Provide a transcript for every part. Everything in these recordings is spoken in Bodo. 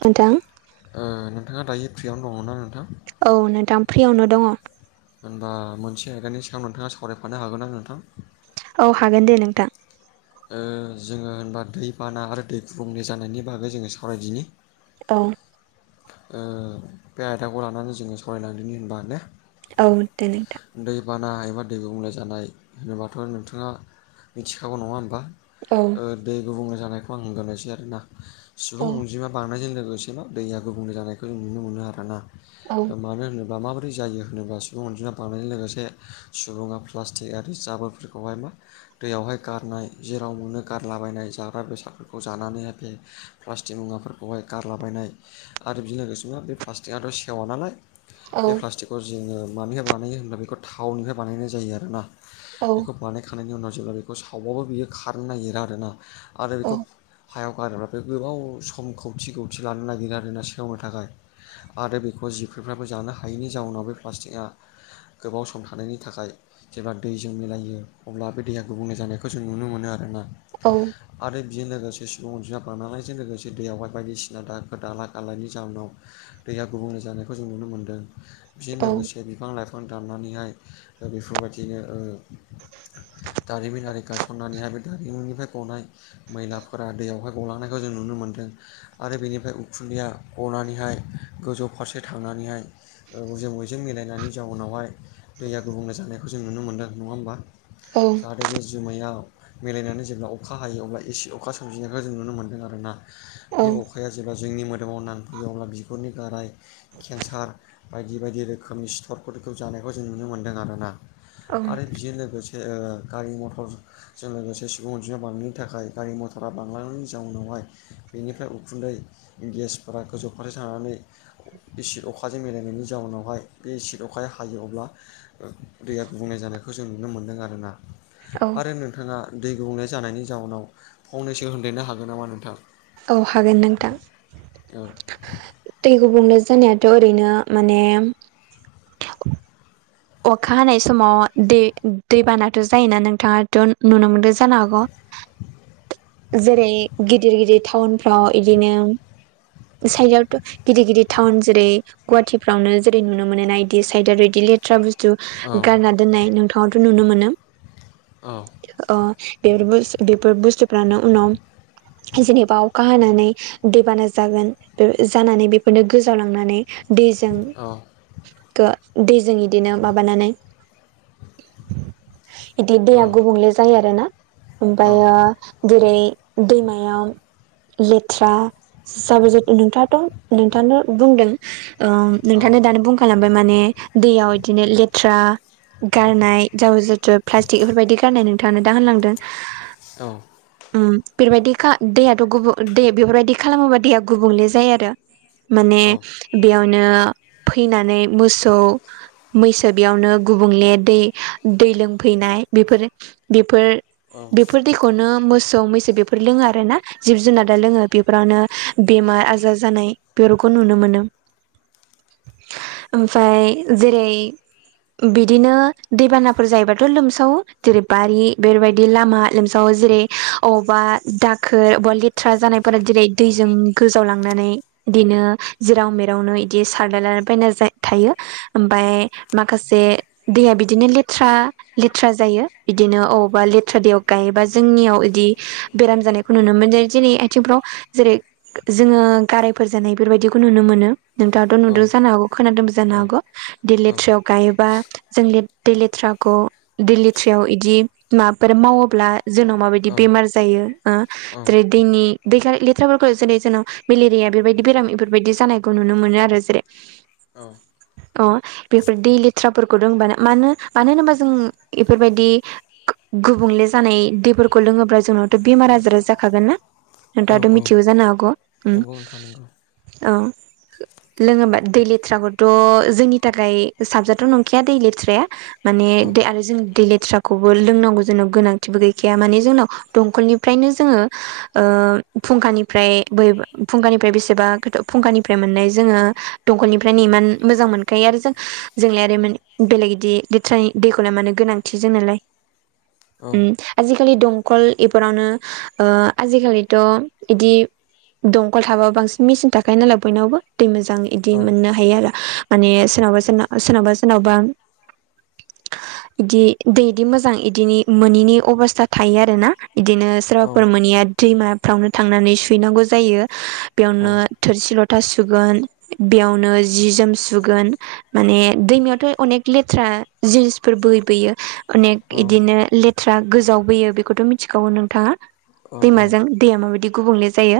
नोंथां ओ नोंथाङा दायो फ्रियावनो दङना नोंथां? औ नोंथां फ्रियावनो दङ। होमबा मोनसे आयदानि सगायाव नोंथाङा सावरायफानो हागोन ना नोंथां? औ हागोन दे नोंथां। जोङो होमबा दै बाना आरो दै गुबुुंले जानायनि बागै जोङो सावरायदिनि। औ ओ बे आयदाखौ लानानै जोङो सालरायलांदोनि होमबा दे। औ देे नोंथां। दै बाना एबा दै गुबुंले जानाय होनोबाथ' नोंथाङा मिथिखागौ नङा होमबा। औ ओ दै गुबुंले जानायखौ आं होनगोरनोसै आरोना सुबुं औ अनजिमा बांनायजों लोगोसे दै गुबुंले जानायखौ जों नुनो मोननो आरो ना औ मानो होनोबा माब ब्रै जायो होनोब्ला सुबुं अन्जिमा बानायनायजों लोगोसे सुबुङा प्लास्टिक आरि जाबोरफोरखौहाय मा दैयावहाय गारनाय जेराव मोनो गारलाबायनाय जाग्रा बेसादफोरखौ जानानैहाय प्लास्टिक मुवाफोरखौहाय गारलाबायनाय आरो बेजों लोगोसेनो बे प्लास्टिकआथ' सेवा नालाय औ बे प्लास्टिक जोङो मानिफ्राय बानायो होब्ला बेखौ थावनिफ्राय बानायनाय जायो आरोना औ बेखौ बानाय खानायनि उनाव जेब्ला बेखौ सावबाबो बियो खारनो नागिरा आरोना आरो औ बेखौ हायाव गारोबा बे गोबाव सम खौथि खौथि लानो नागिर आरोना सेवनो थाखाय आरो बेखौ जिबख्रिफ्राबो जानो हायैनि जाउनाव बे प्लास्टिकआ गोबाव सम थानायनि थाखाय जेब्ला दैजों मिलायो अब्ला बे दैया गुबुंले जानायखौ जों नुनो मोनो आरोना। औ। आरो बेजों लोगोसे सुबुं अनजिमा बांलांनायजों लोगोसे दैयावहाय बायदिसिना दाखोर-दाला खालायनि जाहोनाव दैया गुबुंले जानायखौ जों नुनो मोनदों बेजों लोगोसे बिफां-लाइफां बिफां दाननानैहाय ओ बेफोरबायदिनो ओ दारिमिनारि गायसननानैहाय बे दारिमिननिफ्राय गनाय मैलाफोरा दैयावहाय गलांनायखौ जों नुनो मोन्दों आरो बेनिफ्राय उखुन्दैया गनानैहाय गोजौ फारसे थांनानैहाय ओ जों बैजों मिलायनायनि जाउनावहाय दैया गुबुंले जानायखौ जों नुनो मोनदों नङा होमबा? औ। आरो बे जोमैयाव मिलायनानै जेब्ला अखा हायो अब्ला एसे अखा सोमजिनायखौ जों नुनो मोन्दों आरो ना। औ बे अखाया जेब्ला जोंनि मोदोमाव नांफैयो अब्ला बिगुरनि गाराय केन्सार बायदि बायदि रोखोमनि सिथरफोरखौ जानायखौ जों नुनो मोन्दों आर ना आरो बेजों लोगोसे से ओ गारि-मथर जों लोगोसे सुबुं अनजिमा बांनायनि थाखाय गारि-मथरा बांलांनायनि जाउनावहाय बेनिफ्राय उखुन्दै गेसफोरा गोजौ फारै थांनानै इसिद अखाजों मिलायनायनि जाउनावहाय बे इसिद अखाया हायो अब्ला दैया गुबुंले जानायखौ जों नुनो मोनदों आरोना। औ आरो नोंथाङा दै गुबुंले जानायनि जाउनाव फंनैसो होनदेरनो हागोन नामा नोंथां? औ हागोन नोंथां। औ। दै गुंबुंले जानायाथ' ओरैनो माने [inaudible] अखा हानाय समाव दै दैबानाथ' जायोना नोंथाङाथ' नुनो मोनदों जानो हागौ। जेरै गिदिर-गिदिर टाउनफ्राव इदिनो साइदआवथ' गिदिर-गिदिर टाउन जेरै गुवाहाटिफ्रावनो जेरै नुनो मोनोना इदि साइडआदि लेट लेथ्रा बुस्तु औ गारना दोननाय नोंथांआथ' नुनो मोनो औ ओ बे [unintelligible] र बेफोर बुस्थुफ्रानो उनाव जेनेबा अखा हानानै दैबाना जागोन बे जानानै बेफोरनो गोजाव लांनानै दैजों औ गो दैजों इदिनो माबानानै [inaudible] बिदि औ दैया गुबुंले जायो आरो ना औ ओमफायो जेरै दैमायाव लेथ्रा जाबोर जो नोंथाङाथ' नोंथाङानो बुंदों। ओम औ नोंथांनो दानो बुंखालांबाय माने दैयाव इदिनो लेथ्रा गारनाय जाबोर-जोथोर प्लास्टिक बेफोरबायदि गारनाय नोंथांनो दा होनलांदों। औ। ओम बेफोरबायदिखा दैयाथ' गुबुंले दै बेफोरबायदि खालामोबा दैया गुबुंले जायो आरो। माने औ बेयावनो फैनानै मोसौ मैसो बेयावनो गुबुंले दै-दै लोंफैनाय बेफोर-बेफोर बेफोर दैखौनो मोसौ-मैसो बेफोर लोङो आरो ना। जिब-जुनारा लोङो बेफोरावनो बेमार-आजार जानाय बेफोरखौ नुनो मोनो [inaudible] ओमफ्राय जेरै बिदिनो दैबानाफोर जायोबाथ' लोमसावो जेरै बारि बेफोरबायदि लामा लोमसावो जेरै अबावबा दाखोर अबा लेथ्रा जानायफोरा जेरै दैजों गोजावलांनानै बिदिनो जिराव मेरावनो इदि सारलालाबायना थायो ओमफाय माखासे दैया बिदिनो लेथ्रा लेथ्रा जायो बिदिनो अबावबा लेथ्रा दैयाव गायोबा जोंनियाव इदि बेराम जानायखौ नुनो मोनो जेरै आथिंफ्राव जेरै जोङो गारायफोर जानाय बेफोरबायदिखौ नुनो मोनो नोंथाङाथ' नुदों जानो हागौ खोनादोंबो जानो हागौ दै लेथ्रायाव गायोबा जों ले दै लेथ्राखौ दै लेथ्रायाव इदि माबाफोर मावोब्ला जोंनाव माबायदि बेमार जायो ओ जेरै दैनि दै [unintelligible] लेथ्राफोरखौ जेरै जोंनाव मेलेरिया बेबायदि बेराम इफोरबायदि जानायखौ नुनो मोनो आरो जेरै [inaudible] अ बेफोर दै लेथ्राफोरखौ रोंबानो मानो मानो होनोबा जों इफोरबायदि गुबुंले जानाय दैफोरखौ लोङोब्ला जोंनावथ' बेमार आजारा जाखागोन ना औ नोंथांआथ' औ मिथिगौ जानो हागौ उ नंगौ नोंथां नंगौ औ लोङोबा दै लेथ्राखौथ' जोंनि था खाय साबजाथाव नंखाया दै लेथ्राया माने औ दै आरो जों दै लेथ्राखौबो लोंनांगौ जोंनाव गोनांथिबो गैखाया माने जोंनाव दंखलनिफ्रायनो जोङो ओ फुंखानिफ्राय बै फुंखानिफ्राय बेसेबा फुंखानिफ्राय मोननाय जोङो दंखलनिफ्रायनो इमान मोजां मोनखायो आरो जोंलाय [unintelligible] बिदि लेथ्रानि दैखौलाय मानो गोनांथि जोंनालाय औ उ आजिखालि दंखल इफोरावनो ओ आजिखालिथ' इदि दंखल थाबा बांसिन मेसिन थाखायो नालाय बयनावबो दै मोजां इदि औ मोननो हायो आरो माने सोरनावबा [unintelligible] सोरनावबा सोरनावबा [inaudible] इदि दै दि मोजां इदि मोनिनि अबस्था थायो आरो ना इदिनो औ सोरबाफोर मोनिया दैमाफ्रावनो थांनानै सुहैनांगौ जायो बेयावनो थोरसि लथा सुगोन बेयावनो जि जोम सुगोन माने दैमायावथ' अनेक लेथ्रा जिनिसफोर बोहैबोयो औ अनेक इदिनोे ले थ्रा गोजावबोैयो बेखौथ' मिथिखागौ नोंथाङा। दैमाजों दैया माबायदि गुबुंले जायो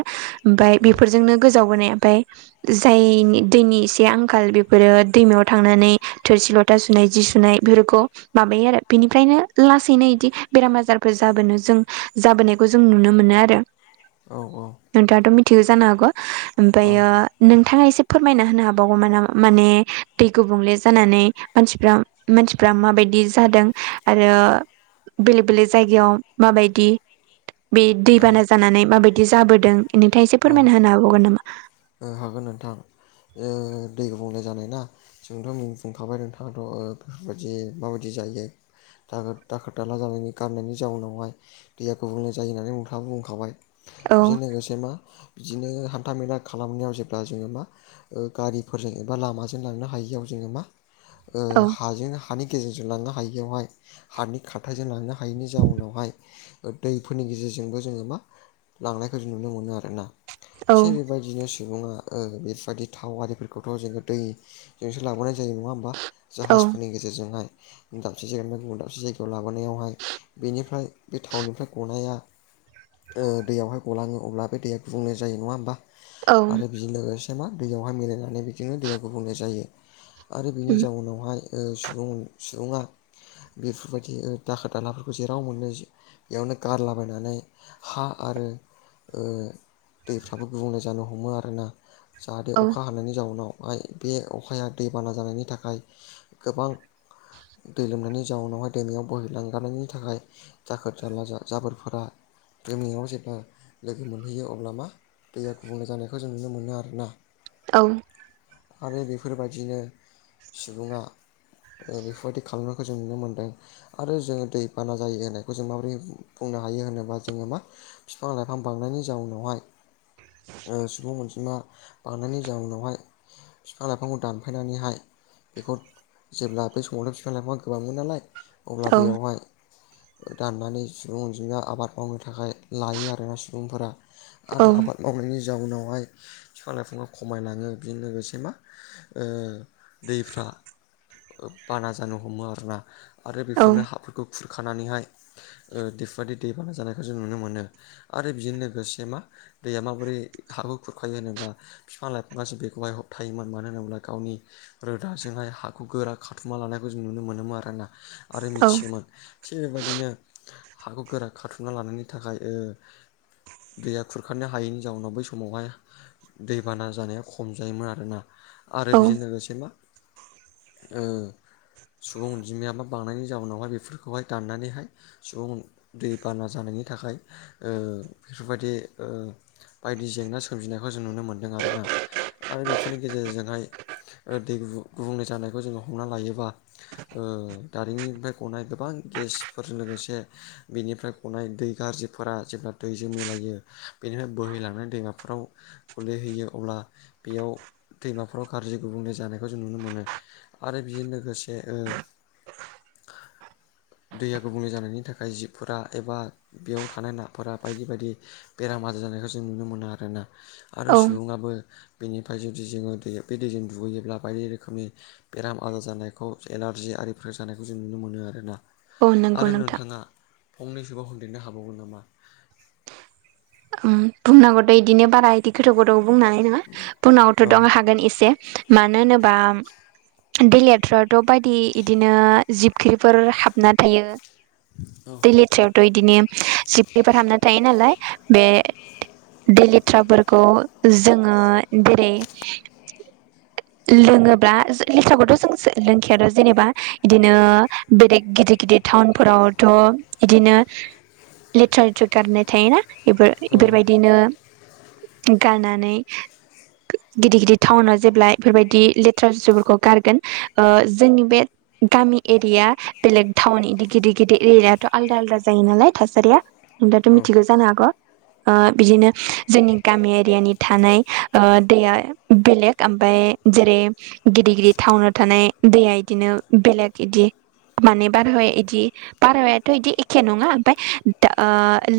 ओमफाय बेफोरजोंनो गोजावबोनाय ओमफाय जायनि दैनि एसे आंखाल बेफोरो दैमायाव थांनानै थोरसि लथा सुनाय जि सुनाय बेफोरखौ माबायो आरो बेनिफ्रायनो लासैनो इदि बेराम आजारफोर जाबोनो जों जाबोनो खौ जों नुनो मोनो आरो। औ औ। नोंथाङाथ' मिथिगौ जानो हागौ ओमफ्रायो नोंथाङा एसे फोरमायना होनो हाबावगौ मा ना माने दै गुबुंले जानानै मानसिफ्रा मानसिफ्रा माबायदि जादों आरो बेलेग बेलेग जायगायाव माबायदि बे औ दैबाना जानानै माबायदि जाबोदों नोंथां एसे औ औ फोरमायना होनो हाबावगोन नामा? ओ हागोन नोंथां ओ दै गुबुंले जानाय ना जोंथ' [unintelligible] बुंखाबाय नोंथाङाथ' ओ बेफोरबायदि माबायदि जायो दागोर दाखोर दाला जानायनि गाननायनि जाउनावहाय दैया गुबुंले जायो होननानै नोंथाङा बुंखाबाय औ बेजों लोगोसे मा बिदिनो हान्था मेला खालामनायाव जेब्ला जोङो मा ओ गारिफोरजों एबा लामाजों लांनो हायो [unintelligible] मा ओ औ हाजों हानि गेजेरजों लांनो हायियावहाय हानि खारथायाइजों लांनो हायैनि जाउनावहाय ओ दै फोरनि गेजेरजोंबो जोङो मा लांनायखौ जों नुनो मोनो आरो ना। औ थिग बेबायदिनो सुबुङा ओ बेफोरबायदि थाव आरिफोरखौथ' जोङो दै जोंसो लाबोनाय जायो नङा होमबा औ जाहाजफोरनि गेजेरजोंहाय दाबसे जायगानिफ्राय गुबुन दाबसे जायगा व लाबोनायावहाय बेनिफ्राय बे थावनिफ्राय गनाया ओ दैयावहाय गलाङो अब्ला बे दैया गुबुंले जायो नङा होमबा औ आरो बेजों लोगोसे मा दैयावहाय मिलायनानै बिदिनो दैया गुबुंले जायो। आरो बेनि जाउनावहाय ओ सुबुं सुबुङा बेफोरबायदि ओ दाखोर दालाफोरखौ जेराव मोनो जे बेयावनो गारलाबायनानै हा आरो ओ दैफ्राबो गुबुंले जानो हमो आरोना। जाहाथे औ अखा हानायनि जाउनाव हाय बे अखाया दैबाना जानायनि थाखाय गोबां दै लोमनायनि जाउनावहाय दैमायाव बोहैलांगारनायनि थाखाय दाखोर जाला जाबोरफोरा दैमायाव जेब्ला लोगो मोनहैयो अब्ला मा दैया गुबुंले जानायखौ जों नुनो मोनो आरो ना। औ। आरो बेफोरबायदिनो सुबुङा ओ बेफोरबायदि खालामनायखौ जों नुनो मोनदों। आरो जोङो दैबाना जायो होननायखौ जों माबोरै बुंनो हायो होनोबा जोङो मा फिफां लाइफां बांनायनि जाउनावहाय ओ सुबुं अनजिमा बांनायनि जाउनावहाय बिफां लाइफांखौ दानफायनानैहाय बेखौ जेब्ला बे समावनो बिफां लाइफां खालामोन नालाय अब्ला औ बेयावहाय दाननानै सुबुं अनजिमाया आबाद मावनो थाखाय लायो आरोना सुबुंफोरा आरो आबाद मावनायनि जाउनावहाय फिफां लाइफांआ खमायलाङो बेजों लोगोसे मा ओ दैफ्रा बाना जानो हमो आरोना। आरो बेफोरनो हाफोरखौ खुरखानानैहाय ओ बेफोरबायदि दैबाना जानायखौ जों नुनो मोनो। आरो बिजों लोगोसे मा दैया माबोरै हाखौ खुरखायो होनोब्ला फिफां लाइफांआसो बेखौहाय हबथायो। थायोमोन मानो होनोब्ला गावनि रोदाजोंहाय हाखौ गोरा खाथुमा लानायखौ जों नुनो मोनोमोन आरोना आरो मिथियोमोन। थिग बेबादिनो हाखौ गोरा खाथुमना लानायनि थाखाय ओ दैया खुरखनो हायैनि जाउनाव बै समावहाय दैबाना जानाया खम जायोमोन आरोना आरो औ औ बेजों लोगोसे मा ओ सुबुं अनजिमाया मा बांनायनि जाउनावहाय बेफोरखौहाय दाननानैहाय सुबुं दै बाना जानायनि थाखाय ओ सुबायदि ओ बायदि जेंना सोमजिनायखौ जों नुनो मोन्दों आरोना। आरो बे जेरजोंहाय दैगुबु- गुबुंले जानायखौ जोङो हमना लायोबा ओ दारिमिनिफाय गनाय गोबां गेसफोरजों लोगोसे बेनिफ्राय गनाय दै गाज्रिफोरा जेब्ला दैजों मिलायो बेनिफ्राय बोहैलांनाय दैमाफ्राव गलिहैयो अब्ला बेयाव दैमाफोराव गारजि गुबुंले जानायखौ जों नुनो मोनो आरो बेजों लोगोसे ओ [unintelligible] दैया गुबुंले जानायनि थाखाय जिबफोरा एबा बेयाव थानाय नाफोरा बायदि बायदि बेराम आजार जानायखौ जों नुनो मोनो आरोना आरो औ सुबुङाबो बेनिफ्राय जे [unintelligible] जोङो दैया बे दैजों दुगैयोब्ला बायदि रोखोमनि बेराम आजार जानायखौ एलार्जि आरिफोर जानायखौ जों नुनो मोनो आरोना। औ नंगौ आरो नोंथां नोंथाङा फंनैसोबाव होनदेरनो हाबावगोन नामा? उम बुंनांगौ दै इदिनो बाराय बिदि गोथौ गोथौ बुंनानै नङा फुनावथ' औ दङ हागोन एसे। मानो होनोबा दैलेथ्रथ' बायदि इदिनो जिबख्रिफोर हाबनानै थायो औ दै लेथ्रा इदिनो सिप पेपार हामना थायो नालाय। बे दैेलेथ्राफोरखौ जोङो जेरै [inaudible] लोङोबा लेथखौथ' जों लोंखायादा जेनेबा इदिनो बेलेग गिदिर गिदिर टाउनफोरावथ' बिदिनो लेथ्रा लेथ्रु गारनाय थायोना बेफोर- औ बेफोरबायदिनो गानानै [inaudible] गिदि गिदिद टाउनाव जेब्ला बेफोरबायदि लेथ्रा जुसुफोरखौ गारगोन ओ जोंनि बे गामि एरिया बेलेग टाउन इदि गिदि गिदि एरियाथ' आलदा आलदा जायो नालाय थासारिया। न दाथ' औ मिथिगौ जानो हाग'। ओ बिदिनो जोंनि गामि एरियानि थानाय ओ दैया बेलेग ओमफाय जेरै गिदिर गिदिर थावनोाव थानाय दैया इदिनो बेलेग इदि माने बारह एदि बारहायाथ' बिदि एखे नङा ओमफाय दा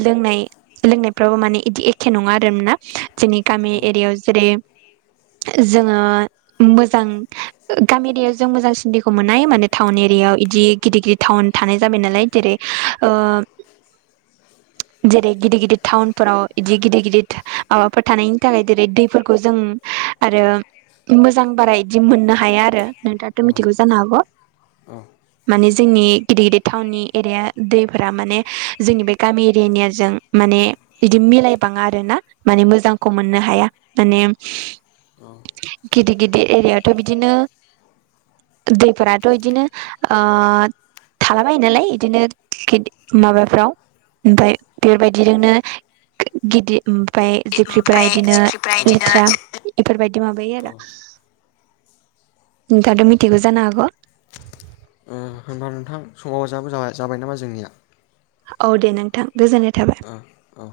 लोंनाय लोंनायफ्राबो माने बिदि एखे नङा आरमोन ना जोंनि गामि औ एरियायाव जेरै जोङो मोजां गामि दियाव जों मोजांसिन दैखौ मोननाय माने टाउन एरियायाव इदि गिदि गिदि टाउन थानाय जाबाय नालाय जेरै ओ [inaudible] जेरै गिदित गिदित टाउनफोराव इदि गिदि गिदित माबाफोर थानायनि थाखाय जेरै दैफोरखौ जों आरो मोजां बारा इदि मोननो हाया आरो नोंथाथ' मिथिगौ जानो हागौ। अ। माने जोंनि गिदित गिदित टाउननि एरिया दैफोरा माने जोंनि बे गामि एरियानिया जों माने बिदि मिलायबाङा आरो ना माने मोजांखौ मोननो हाया। माने औ गिदि गिदि एरियाथ' बिदिनो दैफोराथ' इदिनो ओ थालाबायायो नालाय बिदिनोि माबाफ्राव ओमफ्राय बेबायदि बिजोंनो गिदिर ओमफफ्राय जि ओमफ्राय बिदिनो जिख्रिफ्रा बिदिनो लेथ्रा इफोरबायदि माबायो आरो औ नोंथाङथ' मिथिखखौ जानो हाग' ओ होनबा नोंथां समाव जाबोाबाय जाबाय नामा जोंनिया? औ दे नोंथां गोजोननाय थाबाय। ओ औ